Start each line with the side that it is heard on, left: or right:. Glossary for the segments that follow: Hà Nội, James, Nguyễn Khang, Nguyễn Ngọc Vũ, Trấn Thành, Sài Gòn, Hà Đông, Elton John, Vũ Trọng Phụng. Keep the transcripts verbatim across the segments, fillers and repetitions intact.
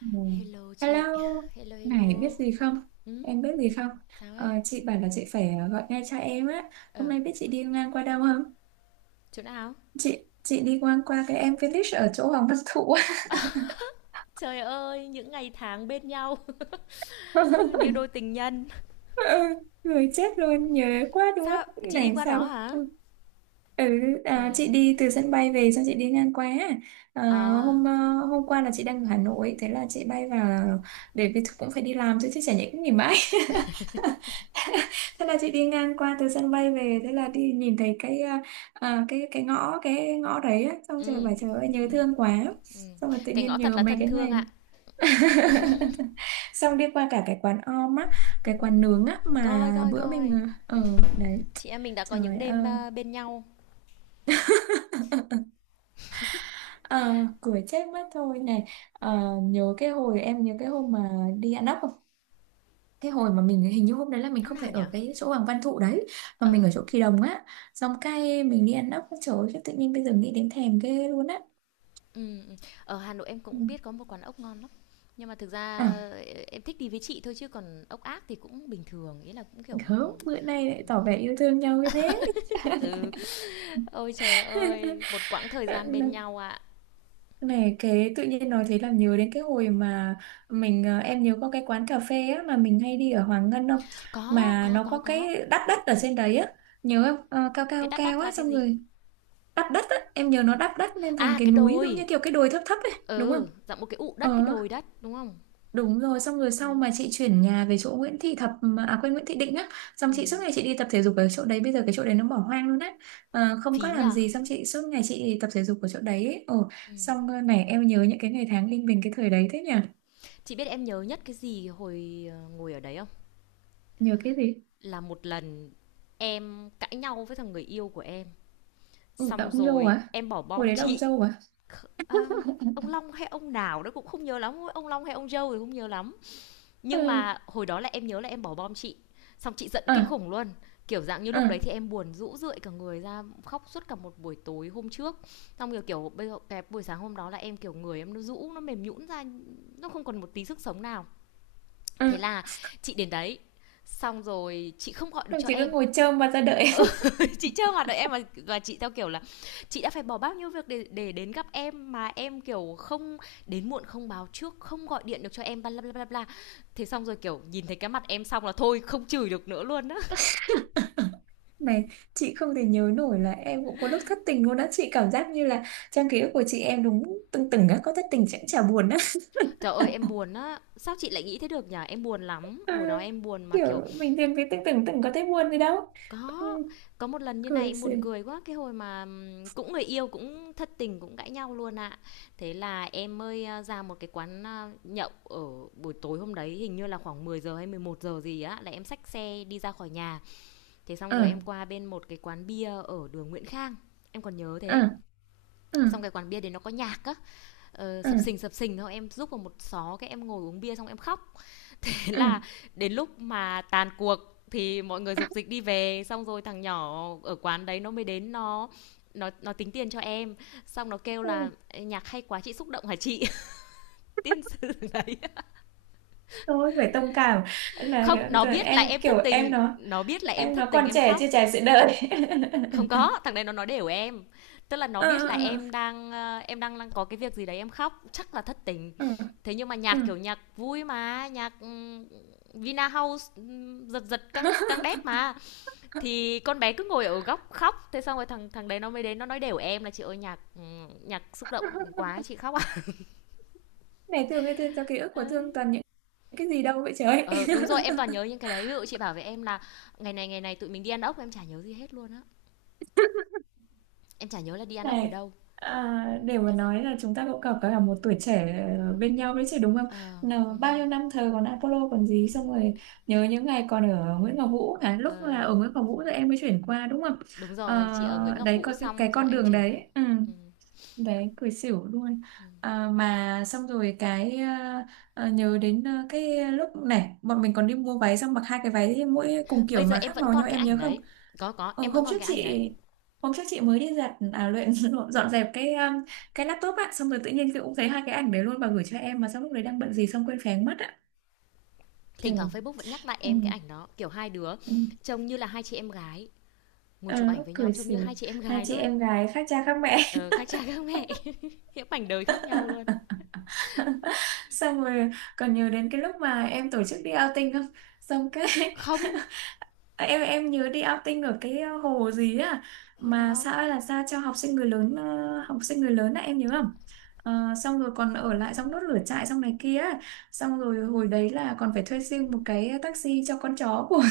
right: Ừ.
left: Hello chị,
right: Hello,
left: hello
right: này biết
left: hello.
right: gì không?
left: Ừ,
right: Em biết gì không?
left: sao
right: Ờ,
left: ấy?
right: chị bảo là chị phải ờ, gọi ngay cho em á. Hôm
left: Ờ,
right: nay biết chị đi ngang qua đâu không?
left: chỗ nào?
right: Chị chị đi ngang qua cái em Village ở chỗ Hoàng Văn Thụ.
left: Trời ơi, những ngày tháng bên nhau như đôi tình nhân.
right: Ờ, người chết luôn nhớ quá đúng mất
left: Sao? Chị đi
right: này
left: qua đó
right: sao
left: hả?
right: ừ,
left: Ừ.
right: à, chị đi từ sân bay về xong chị đi ngang qua à,
left: À,
right: hôm ờ, hôm qua là chị đang ở Hà Nội, thế là chị bay vào để vì cũng phải đi làm chứ, chứ chả nhẽ cũng nghỉ mãi. Thế là chị đi ngang qua từ sân bay về, thế là đi nhìn thấy cái à, à, cái cái ngõ, cái ngõ đấy á, xong trời
left: ừ.
right: bảo trời ơi
left: Ừ.
right: nhớ thương quá,
left: Ừ.
right: xong rồi tự
left: Cái
right: nhiên
left: ngõ thật
right: nhớ
left: là
right: mấy
left: thân
right: cái
left: thương
right: này.
left: ạ.
right: Xong đi qua cả cái quán om á, cái quán nướng á
left: Coi
right: mà
left: coi
right: bữa
left: coi.
right: mình ở
left: Ừ.
right: đấy.
left: Chị em mình đã có những
right: Trời
left: đêm
right: ơi,
left: à, bên nhau.
right: ờ cười chết mất thôi này. Ờ, nhớ cái hồi em nhớ cái hôm mà đi ăn ốc không, cái hồi mà mình hình như hôm đấy là mình
left: Năm
right: không
left: nào
right: phải ở
left: nhở?
right: cái chỗ Hoàng Văn Thụ đấy mà
left: Ờ.
right: mình ở chỗ Kỳ Đồng á, xong cái mình đi ăn ốc. Trời ơi, tự nhiên bây giờ nghĩ đến thèm ghê luôn á.
left: Ừ. Ừ. Ở Hà Nội em
right: Ừ.
left: cũng biết có một quán ốc ngon lắm. Nhưng mà thực ra
right: À,
left: ờ, em thích đi với chị thôi chứ còn ốc ác thì cũng bình thường, ý là cũng kiểu ừ.
right: gớm bữa nay lại tỏ vẻ yêu thương nhau như thế.
left: Ừ, ôi trời ơi, một quãng thời gian bên nhau ạ.
right: Này cái tự nhiên nói thế làm nhớ đến cái hồi mà mình ờ, em nhớ có cái quán cà phê á mà mình hay đi ở Hoàng Ngân không,
left: Có,
right: mà
left: có,
right: nó
left: có,
right: có
left: có.
right: cái đắp đất ở trên đấy á. Nhớ không? Ờ, cao
left: Cái
right: cao
left: đắt
right: cao
left: đắt
right: á
left: là cái
right: xong
left: gì?
right: rồi đắp đất á, em nhớ nó đắp đất lên thành
left: À,
right: cái
left: cái
right: núi giống
left: đồi.
right: như kiểu cái đồi thấp thấp ấy đúng không?
left: Ừ, dặm một cái ụ đất, cái
right: Ờ.
left: đồi đất, đúng không?
right: Đúng rồi, xong rồi sau
left: Có.
right: mà chị chuyển nhà về chỗ Nguyễn Thị Thập mà- à quên, Nguyễn Thị Định á, xong chị suốt
left: Ừ.
right: ngày chị đi tập thể dục ở chỗ đấy, bây giờ cái chỗ đấy nó bỏ hoang luôn á. Ờ, không có
left: Phí
right: làm
left: nhờ.
right: gì, xong chị suốt ngày chị tập thể dục ở chỗ đấy. Ấy. Ồ,
left: Ừ.
right: xong ờ, này em nhớ những cái ngày tháng linh bình cái thời đấy thế nhỉ?
left: Chị biết em nhớ nhất cái gì hồi ờ, ngồi ở đấy không?
right: Nhớ cái gì?
left: Là một lần em cãi nhau với thằng người yêu của em.
right: Ừ, là
left: Xong
right: ông dâu
left: rồi
right: à?
left: em bỏ
right: Hồi
left: bom
right: đấy là ông
left: chị.
right: dâu à?
left: Kh- à, ông Long hay ông nào đó cũng không nhớ lắm. Ông Long hay ông Joe thì không nhớ lắm. Nhưng
right: Ừ,
left: mà hồi đó là em nhớ là em bỏ bom chị, xong chị giận kinh
right: à,
left: khủng luôn. Kiểu dạng như lúc đấy
right: à,
left: thì em buồn rũ rượi cả người ra, khóc suốt cả một buổi tối hôm trước. Xong rồi kiểu bây giờ cái buổi sáng hôm đó là em kiểu người em nó rũ, nó mềm nhũn ra, nó không còn một tí sức sống nào. Thế
right: à.
left: là chị đến đấy, xong rồi chị không gọi được
right: Xong
left: cho
right: chị
left: em.
right: cứ ngồi trơm mặt ra đợi.
left: Ừ, chị chưa hoạt đợi em mà và chị theo kiểu là chị đã phải bỏ bao nhiêu việc để để đến gặp em mà em kiểu không đến muộn không báo trước không gọi điện được cho em bla bla bla bla thế xong rồi kiểu nhìn thấy cái mặt em xong là thôi không chửi được nữa luôn á.
right: Này, chị không thể nhớ nổi là em cũng có lúc thất tình luôn á. Chị cảm giác như là trong ký ức của chị em đúng tưng từng á, có thất tình chẳng chả buồn á.
left: Trời ơi em buồn á, sao chị lại nghĩ thế được nhỉ, em buồn lắm
right: À,
left: hồi đó em buồn mà
right: kiểu
left: kiểu.
right: mình tìm cái tưởng tưởng tưởng có thấy buồn gì đâu. Ừ,
left: Có, có một lần như này
right: cười
left: em
right: xì.
left: buồn cười quá, cái hồi mà, ừm, cũng người yêu, cũng thất tình, cũng cãi nhau luôn ạ. Thế là em mới, a, ra một cái quán, a, nhậu ở buổi tối hôm đấy, hình như là khoảng mười giờ hay mười một giờ gì á, là em xách xe đi ra khỏi nhà. Thế xong
right: Ờ.
left: rồi em qua bên một cái quán bia ở đường Nguyễn Khang, em còn nhớ thế.
right: Ờ. Ờ.
left: Xong cái quán bia đấy nó có nhạc á, ờ,
right: Ờ.
left: sập sình, sập sình, thôi em núp vào một xó, cái em ngồi uống bia xong em khóc. Thế
right: Ờ.
left: là đến lúc mà tàn cuộc thì mọi người dục dịch đi về, xong rồi thằng nhỏ ở quán đấy nó mới đến, nó nó nó tính tiền cho em, xong nó kêu
right: Ừ,
left: là nhạc hay quá chị xúc động hả chị. Tiên sư đấy.
right: thôi phải thông cảm là
left: Không,
right: kiểu,
left: nó
right: giờ
left: biết là
right: em
left: em thất
right: kiểu em
left: tình,
right: nó
left: nó biết là em
right: em
left: thất
right: nó
left: tình
right: còn
left: em
right: trẻ
left: khóc,
right: chưa trải sự đời.
left: không có thằng đấy nó nói đều em, tức là nó
right: Ờ.
left: biết là
right: Ờ.
left: em đang ờ, em đang, đang có cái việc gì đấy em khóc chắc là thất tình.
right: Ờ. À.
left: Thế nhưng mà
right: À.
left: nhạc kiểu nhạc vui mà nhạc ừ, Vina House ừ, giật giật căng căng đét mà. Thì con bé cứ ngồi ở góc khóc, thế xong rồi thằng thằng đấy nó mới đến nó nói đều em là chị ơi nhạc ừ, nhạc xúc động quá chị khóc ạ.
right: Này thương cái thương cho ký ức của thương toàn những cái gì đâu vậy trời.
left: Ờ đúng rồi, em toàn nhớ những cái đấy, ví dụ chị bảo với em là ngày này ngày này tụi mình đi ăn ốc em chả nhớ gì hết luôn á, em chả nhớ là đi ăn ốc ở
right: Này,
left: đâu.
right: à, để mà nói là chúng ta cũng có cả một tuổi trẻ ờ, bên nhau đấy chứ đúng không?
left: Ờ
right: Nào,
left: đúng
right: bao
left: rồi.
right: nhiêu năm thờ còn Apollo còn gì, xong rồi nhớ những ngày còn ở Nguyễn Ngọc Vũ hả? Lúc là
left: Ờ,
right: ở Nguyễn Ngọc Vũ rồi em mới chuyển qua đúng không?
left: đúng
right: Ờ,
left: rồi, chị ở Nguyễn Ngọc
right: đấy
left: Vũ
right: coi cái, cái
left: xong rồi
right: con
left: em
right: đường
left: chuyển sang.
right: đấy ừ,
left: Ừ.
right: đấy cười xỉu luôn. À, mà xong rồi cái ờ, ờ, nhớ đến ờ, cái lúc này bọn mình còn đi mua váy, xong mặc hai cái váy mỗi cùng
left: Bây
right: kiểu
left: giờ
right: mà
left: em
right: khác
left: vẫn
right: màu
left: còn
right: nhau,
left: cái
right: em
left: ảnh
right: nhớ không?
left: đấy, có có
right: Ừ,
left: em
right: hôm
left: vẫn còn
right: trước
left: cái ảnh
right: chị
left: đấy.
right: hôm trước chị mới đi giặt à luyện dọn dẹp cái um, cái laptop ạ, xong rồi tự nhiên chị cũng thấy hai cái ảnh đấy luôn và gửi cho em, mà xong lúc đấy đang bận gì xong quên phén mất ạ.
left: Thỉnh thoảng
right: Trời.
left: Facebook vẫn nhắc lại
right: Ừ.
left: em cái ảnh đó kiểu hai đứa
right: Ừ.
left: trông như là hai chị em gái, ngồi
right: Ờ,
left: chụp ảnh với nhau
right: cười
left: trông như
right: xỉu.
left: hai chị em
right: Hai
left: gái
right: chị
left: luôn.
right: em gái khác cha khác mẹ.
left: Ờ, khác cha khác mẹ. Những mảnh đời khác nhau luôn.
right: Xong rồi còn nhớ đến cái lúc mà em tổ chức đi outing không, xong cái
left: Không.
right: Ờ, em em nhớ đi outing ở cái ờ, hồ gì á
left: Hồi
right: mà
left: nào.
right: xã là ra cho học sinh người lớn, ờ, học sinh người lớn á, em nhớ không? Ờ, xong rồi còn ở lại trong đốt lửa trại xong này kia á. Xong rồi hồi đấy là còn phải thuê riêng một cái taxi cho con chó của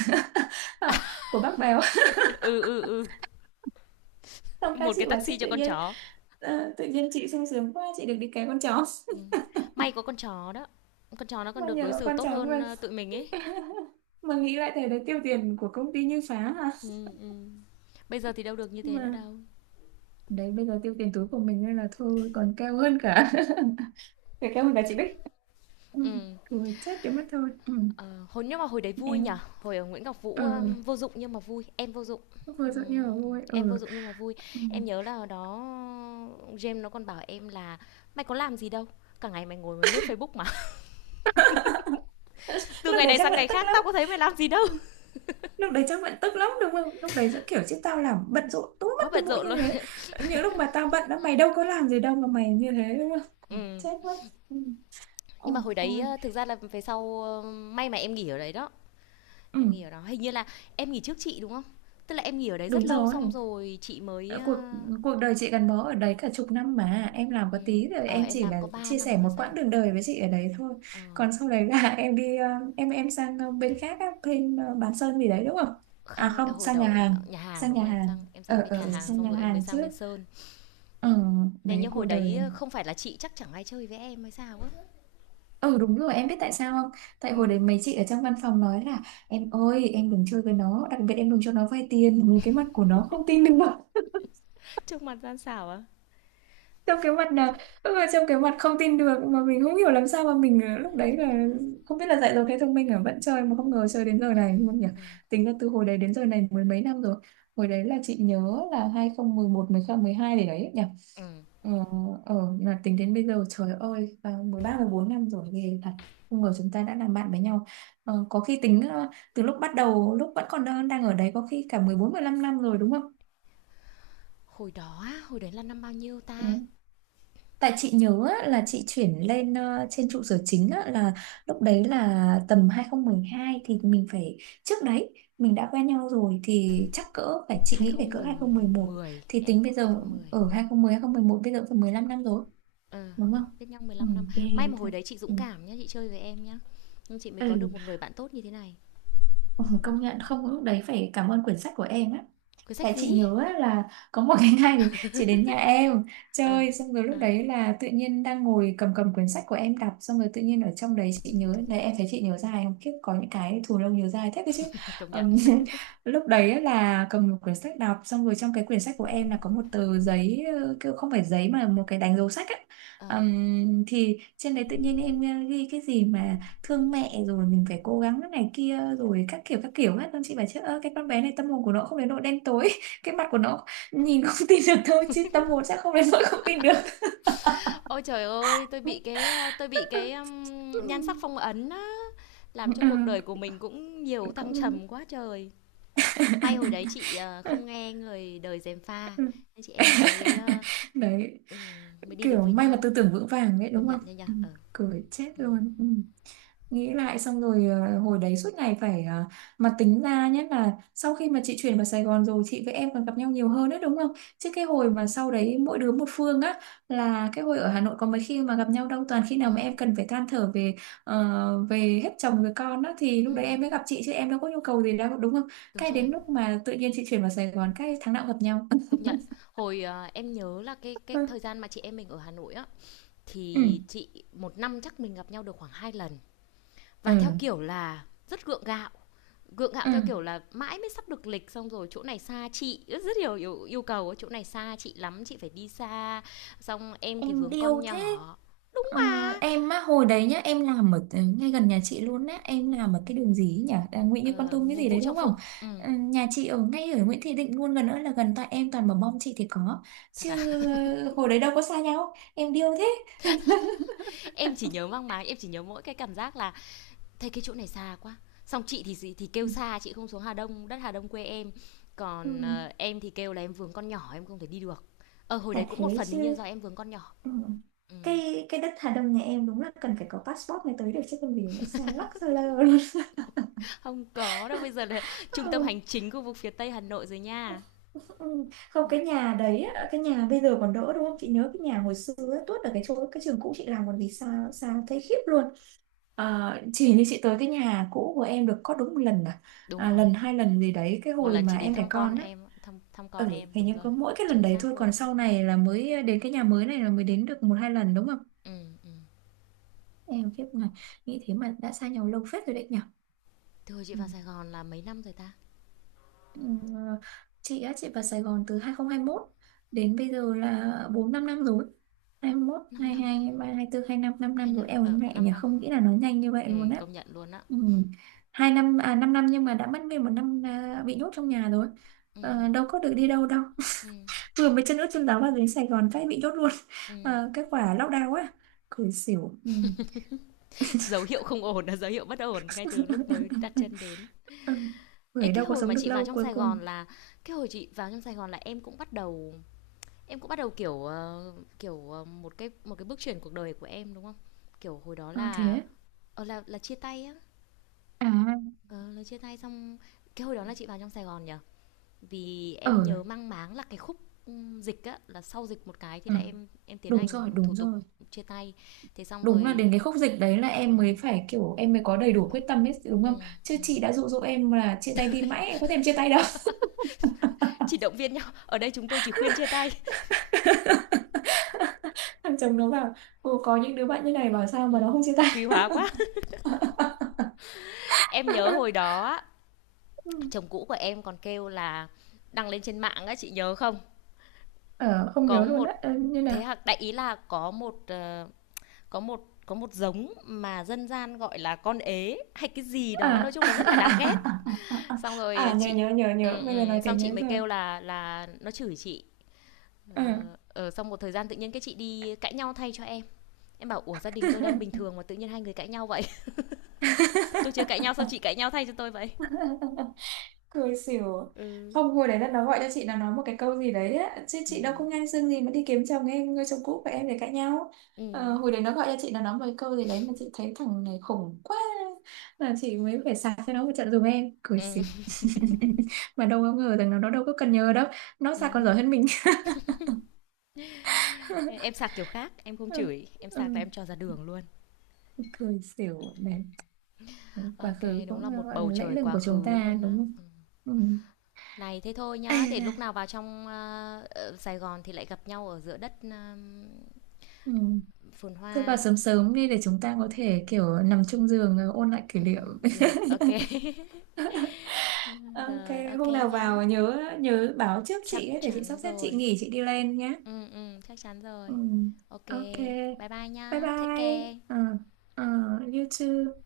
right: của bác Béo.
left: Ừ ừ ừ.
right: Xong các
left: Một cái
right: chị bảo chứ
left: taxi cho
right: tự
left: con
right: nhiên
left: chó.
right: ờ, tự nhiên chị sung sướng quá chị được đi cái con chó.
left: Ừ. May có con chó đó, con chó nó còn
right: Mà
left: được đối
right: nhờ
left: xử
right: con
left: tốt
right: chó
left: hơn
right: mà
left: ờ, tụi mình ấy.
right: mà nghĩ lại thấy đấy tiêu tiền của công ty như phá hả,
left: Ừ, ừ. Bây giờ thì đâu được như thế nữa
right: mà
left: đâu.
right: đấy bây giờ tiêu tiền túi của mình nên là thôi còn cao hơn cả phải cao hơn cả chị Bích. Ừ.
left: Ừ.
right: Cười chết cái mất thôi. Ừ.
left: ờ, Hồi nhưng mà hồi đấy vui nhở,
right: Em
left: hồi ở Nguyễn Ngọc
right: ờ
left: Vũ um, vô dụng nhưng mà vui, em vô dụng.
right: vừa
left: Ừ,
right: rồi như là vui.
left: em
right: Ừ.
left: vô dụng nhưng mà vui.
right: Ừ.
left: Em nhớ là hồi đó James nó còn bảo em là mày có làm gì đâu, cả ngày mày ngồi mày lướt Facebook mà. Từ
right: Lúc
left: ngày
right: đấy
left: này
right: chắc
left: sang
right: vẫn
left: ngày
right: tức
left: khác
right: lắm.
left: tao có thấy mày làm gì đâu.
right: Lúc đấy chắc vẫn tức lắm đúng không, lúc đấy sẽ kiểu chứ tao làm bận rộn túi mất
left: Quá
right: túi
left: bận
right: mũi
left: rộn
right: như
left: luôn.
right: thế. Những lúc mà tao bận đó mày đâu có làm gì đâu mà mày như thế đúng không?
left: Ừ.
right: Chết mất. Ừ.
left: Nhưng
right: Ôi
left: mà hồi đấy
right: ôi.
left: ờ, thực ra là về sau ờ, may mà em nghỉ ở đấy đó.
right: Ừ,
left: Em nghỉ ở đó hình như là em nghỉ trước chị đúng không, tức là em nghỉ ở đấy rất
right: đúng
left: lâu
right: rồi.
left: xong rồi chị mới
right: Đã cuộc
left: ờ,
right: cuộc đời chị gắn bó ở đấy cả chục năm mà em làm
left: ừ.
right: có tí, rồi
left: Ờ
right: em
left: em
right: chỉ
left: làm
right: là
left: có ba
right: chia sẻ
left: năm hay
right: một
left: sao.
right: quãng đường đời với chị ở đấy thôi.
left: Ờ.
right: Còn sau đấy là em đi ờ, em em sang ờ, bên khác á, bên ờ, bán sơn gì đấy đúng không? À
left: Không, ờ,
right: không,
left: hồi
right: sang
left: đầu
right: nhà
left: em sang
right: hàng.
left: nhà hàng
right: Sang
left: đúng
right: nhà
left: không, em
right: hàng.
left: sang em
right: Ở
left: sang bên nhà
right: ở
left: hàng
right: Sang
left: xong
right: nhà
left: rồi em mới
right: hàng
left: sang
right: trước.
left: bên sơn.
right: Ừ,
left: Này
right: đấy
left: nhưng
right: cuộc
left: hồi đấy
right: đời.
left: ờ, không phải là chị chắc chẳng ai chơi với em hay sao á.
right: Ừ đúng rồi, em biết tại sao không? Tại hồi
left: Ừ.
right: đấy mấy chị ở trong văn phòng nói là em ơi em đừng chơi với nó, đặc biệt em đừng cho nó vay tiền, nhìn cái mặt của nó không tin được.
left: Trước mặt gian xảo á.
right: Trong cái mặt nào? Lúc mà trong cái mặt không tin được mà mình không hiểu làm sao mà mình ờ, lúc đấy là không biết là dạy rồi thế thông minh ở vẫn chơi, mà không ngờ chơi đến giờ
left: Ừ,
right: này luôn nhỉ.
left: ừ,
right: Tính ra từ hồi đấy đến giờ này mười mấy năm rồi. Hồi đấy là chị nhớ là hai không một một, mười không, mười hai để đấy nhỉ.
left: ừ.
right: Ờ. Ờ. Là tính đến bây giờ trời ơi, à, mười ba mười bốn năm rồi ghê thật. Không ngờ chúng ta đã làm bạn với nhau. Ờ, có khi tính ờ, từ lúc bắt đầu lúc vẫn còn đang đang ở đấy có khi cả mười bốn, mười 15 năm rồi đúng không?
left: Hồi đó á, hồi đấy là năm bao nhiêu
right: Ừ.
left: ta?
right: Tại chị nhớ á, là chị chuyển lên ờ, trên trụ sở chính á, là lúc đấy là tầm hai không một hai thì mình phải, trước đấy mình đã quen nhau rồi thì chắc cỡ phải, chị nghĩ phải cỡ hai không một một,
left: hai không một không,
right: thì
left: e
right: tính bây
left: khoảng
right: giờ
left: hai không một không.
right: ở hai không một không một một bây giờ cũng phải mười lăm năm rồi
left: Ờ,
right: đúng
left: đó,
right: không?
left: biết nhau
right: Ừ,
left: mười lăm năm.
right: ghê
left: May mà
right: thật.
left: hồi đấy chị dũng
right: Ừ.
left: cảm nhá, chị chơi với em nhá. Nhưng chị mới có được
right: Ừ.
left: một người bạn tốt như thế này.
right: Ừ, công nhận không lúc đấy phải cảm ơn quyển sách của em á.
left: Cuốn sách
right: Tại chị
left: gì?
right: nhớ á, là có một cái ngày thì chị đến nhà em
left: Ờ,
right: chơi, xong rồi lúc
left: ờ,
right: đấy là tự nhiên đang ngồi cầm cầm quyển sách của em đọc, xong rồi tự nhiên ở trong đấy chị nhớ đấy em thấy chị nhớ dài không, kiếp có những cái thù lông nhớ dài thế cơ chứ.
left: công nhận.
right: Ừm, lúc đấy á là cầm một quyển sách đọc, xong rồi trong cái quyển sách của em là có một tờ giấy, ờ, kiểu không phải giấy mà một cái đánh dấu sách á.
left: Ờ.
right: Ừm, thì trên đấy tự nhiên em ghi cái gì mà thương mẹ rồi mình phải cố gắng cái này kia rồi các kiểu các kiểu hết, nên chị bảo chứ ơ cái con bé này tâm hồn của nó không đến nỗi đen tối cái mặt của nó nhìn không tin được, thôi chứ tâm hồn chắc không đến nỗi không tin được.
left: Ôi trời ơi, tôi bị cái à, tôi bị cái um,
right: Ừ.
left: nhan sắc phong ấn á, làm cho cuộc
right: Ừ.
left: đời của mình cũng nhiều thăng
right: Cũng
left: trầm quá trời. May hồi đấy chị à, không nghe người đời gièm pha, nên chị em mình mới à,
right: đấy
left: ừm, mới đi được
right: kiểu
left: với
right: may là
left: nhau.
right: tư tưởng vững vàng đấy
left: Công
right: đúng
left: nhận
right: không?
left: nha nhở.
right: Ừ.
left: Ờ.
right: Cười chết
left: Ừ.
right: luôn. Ừ. Nghĩ lại xong rồi ờ, hồi đấy suốt ngày phải ờ, mà tính ra nhé, là sau khi mà chị chuyển vào Sài Gòn rồi chị với em còn gặp nhau nhiều hơn đấy, đúng không? Chứ cái hồi mà sau đấy mỗi đứa một phương á, là cái hồi ở Hà Nội có mấy khi mà gặp nhau đâu, toàn khi
left: Ừ.
right: nào mà em cần phải than thở về ờ, về hết chồng về con á thì
left: Ừ.
right: lúc đấy em mới gặp chị, chứ em đâu có nhu cầu gì đâu đúng không.
left: Đúng
right: Cái
left: rồi.
right: đến lúc mà tự nhiên chị chuyển vào Sài Gòn cái tháng nào cũng gặp nhau.
left: Công nhận. Hồi, ờ, em nhớ là cái cái thời gian mà chị em mình ở Hà Nội á,
right: Ừ.
left: thì chị một năm chắc mình gặp nhau được khoảng hai lần. Và theo
right: Ừ.
left: kiểu là rất gượng gạo, gượng gạo
right: Ừ,
left: theo kiểu là mãi mới sắp được lịch xong rồi chỗ này xa chị, rất rất nhiều yêu yêu cầu, chỗ này xa chị lắm, chị phải đi xa, xong em thì
right: em
left: vướng
right: điêu
left: con
right: thế.
left: nhỏ.
right: Ờ,
left: Mà,
right: em á hồi đấy nhá, em làm ở ngay gần nhà chị luôn á, em làm ở cái đường gì ấy nhỉ, à, Nguyễn Như Con
left: ờ,
right: Tum cái gì
left: Vũ
right: đấy
left: Trọng
right: đúng
left: Phụng,
right: không.
left: ừm,
right: Ừ, nhà chị ở ngay ở Nguyễn Thị Định luôn, gần nữa là gần, tại em toàn bảo mong chị thì có,
left: thật
right: chứ
left: à?
right: hồi đấy đâu có xa nhau, em điêu thế.
left: Em chỉ nhớ mang máng, em chỉ nhớ mỗi cái cảm giác là thế cái chỗ này xa quá, xong chị thì gì- thì
right: Ừ,
left: kêu xa chị không xuống Hà Đông đất Hà Đông quê em,
right: ừ,
left: còn ờ, em thì kêu là em vướng con nhỏ em không thể đi được. Ờ hồi đấy
right: chả
left: cũng một
right: thế
left: phần đương nhiên
right: chứ.
left: do em vướng con nhỏ.
right: Ừ.
left: Ừ.
right: cái cái đất Hà Đông nhà em đúng là cần phải có passport mới tới được, chứ không vì nó xa lắc xa lơ luôn.
left: Không có đâu, bây giờ là trung tâm hành chính khu vực phía Tây Hà Nội rồi nha.
right: Ừ, không
left: Ừ,
right: cái nhà đấy á, cái nhà bây giờ còn đỡ đúng không, chị nhớ cái nhà hồi xưa á, tuốt ở cái chỗ cái trường cũ chị làm, còn vì sao sao thấy khiếp luôn. Ờ, chỉ như chị tới cái nhà cũ của em được có đúng một lần à,
left: đúng
right: à
left: rồi.
right: lần hai lần gì đấy cái
left: Một
right: hồi
left: lần
right: mà
left: chị đến
right: em đẻ
left: thăm con
right: con á.
left: em, thăm thăm con
right: Ừ,
left: em,
right: hình
left: đúng
right: như
left: rồi.
right: có mỗi cái lần
left: Chính
right: đấy
left: xác
right: thôi,
left: luôn.
right: còn sau này là mới đến cái nhà mới này, là mới đến được một hai lần đúng không.
left: Ừ ừ.
right: Em khiếp này, nghĩ thế mà đã xa nhau lâu phết rồi đấy
left: Thưa chị
right: nhỉ.
left: vào Sài Gòn là mấy năm rồi ta?
right: Ừm, ờ, chị á, chị vào Sài Gòn từ hai không hai mốt, đến bây giờ là bốn năm, năm rồi. hai mốt
left: Năm năm,
right: hai hai hai ba hai bốn hai lăm, 5 năm
left: hai
right: năm rồi,
left: năm,
right: eo
left: ờ
right: mẹ
left: năm
right: nhỉ,
left: năm.
right: không nghĩ là nó nhanh như vậy
left: Ừ,
right: luôn á.
left: công nhận luôn á.
right: Ừm, hai năm à, năm năm nhưng mà đã mất nguyên một năm à, bị nhốt trong nhà rồi.
left: Ừ,
right: Ờ, đâu có được đi đâu đâu.
left: ừ,
right: Vừa mới chân ướt chân ráo vào đến Sài Gòn cái bị nhốt luôn.
left: ừ.
right: Ờ, cái quả lockdown á, cười xỉu. Ừm.
left: Dấu hiệu không ổn là dấu hiệu bất ổn ngay từ lúc mới đặt chân đến.
right: Ừ.
left: Ê,
right: Người
left: cái
right: đâu có
left: hồi
right: sống
left: mà
right: được
left: chị vào
right: lâu
left: trong
right: cuối
left: Sài
right: cùng.
left: Gòn là cái hồi chị vào trong Sài Gòn là em cũng bắt đầu, em cũng bắt đầu kiểu ờ, kiểu ờ, một cái một cái bước chuyển cuộc đời của em đúng không? Kiểu hồi đó
right: Ờ,
left: là
right: thế
left: ờ, là là chia tay á,
right: à,
left: ờ, là chia tay xong. Cái hồi đó là chị vào trong Sài Gòn nhỉ? Vì em
right: ở,
left: nhớ mang máng là cái khúc ừm, dịch á, là sau dịch một cái thì
right: ừ.
left: là em em tiến
right: Đúng rồi,
left: hành thủ
right: đúng
left: tục
right: rồi.
left: chia tay. Thế xong
right: Đúng là
left: rồi.
right: đến cái khúc dịch đấy là
left: Ừ,
right: em mới phải kiểu em mới có đầy đủ quyết tâm hết đúng
left: ừ,
right: không? Chứ
left: ừ.
right: chị đã dụ dỗ em là chia tay đi mãi, em có thèm chia tay đâu.
left: Chỉ động viên nhau. Ở đây chúng tôi chỉ khuyên chia tay.
right: Thằng chồng nó bảo, cô có những đứa bạn như này bảo sao mà nó không
left: Ừm,
right: chia tay.
left: quý hóa quá. Em nhớ hồi đó
right: Ừ.
left: chồng cũ của em còn kêu là đăng lên trên mạng á, chị nhớ không?
right: Ờ, không
left: Có
right: nhớ luôn á.
left: một
right: Ờ, như nào?
left: thế hạt đại ý là có một ờ, có một có một giống mà dân gian gọi là con ế hay cái gì đó, nói
right: À, à,
left: chung là rất là đáng ghét.
right: à, à, à, à, à.
left: Xong
right: À,
left: rồi
right: nhớ,
left: chị,
right: nhớ, nhớ, nhớ.
left: ừ,
right: Bây giờ
left: ừ,
right: nói thế
left: xong
right: nhớ
left: chị mới
right: rồi.
left: kêu là là nó chửi chị.
right: Ờ.
left: Ờ, ờ, xong một thời gian tự nhiên cái chị đi cãi nhau thay cho em. Em bảo ủa gia đình tôi đang bình thường mà tự nhiên hai người cãi nhau vậy. Tôi chưa cãi nhau sao chị cãi nhau thay cho tôi vậy?
right: Cười xỉu.
left: Ừ.
right: Không, hồi đấy là nó gọi cho chị, nó nói một cái câu gì đấy á, chứ
left: Ừ.
right: chị đâu có ngang xương gì mà đi kiếm chồng em, người chồng cũ của em để cãi nhau.
left: Ừ.
right: Ờ, hồi đấy nó gọi cho chị, nó nói một cái câu gì đấy mà chị thấy thằng này khủng quá, là chị mới phải sạc cho nó một trận dùm em, cười
left: Ừm,
right: xỉu. Mà đâu có ngờ rằng nó nó đâu có cần nhờ đâu, nó sạc còn
left: ừm.
right: giỏi hơn mình.
left: Em sạc kiểu khác, em không
right: Ừ,
left: chửi, em
right: ừ,
left: sạc là em cho ra đường luôn.
right: cười xỉu này, quá
left: Ok,
right: khứ
left: đúng là
right: cũng
left: một
right: gọi là
left: bầu
right: lẫy
left: trời
right: lừng
left: quá
right: của chúng
left: khứ
right: ta
left: luôn á.
right: đúng không.
left: Ừm.
right: Ừ.
left: Này thế thôi nhá,
right: Ây
left: để
right: da.
left: lúc nào vào trong ờ, ờ, Sài Gòn thì lại gặp nhau ở giữa đất ờm,
right: Ừ.
left: phồn
right: Thôi vào
left: hoa.
right: sớm sớm đi để chúng ta có thể kiểu nằm chung giường, ờ, ôn lại kỷ niệm.
left: Ừm, được, ok.
right: Ok,
left: Rồi, ok
right: hôm nào
left: nhá.
right: vào nhớ nhớ báo trước
left: Chắc
right: chị ấy để chị
left: chắn
right: sắp xếp, chị
left: rồi.
right: nghỉ chị đi lên nhé.
left: Ừ, ừ, chắc chắn
right: Ừ.
left: rồi. Ok,
right: Ok.
left: bye bye
right: Bye
left: nhá. Take
right: bye.
left: care.
right: Ờ, ờ, you too.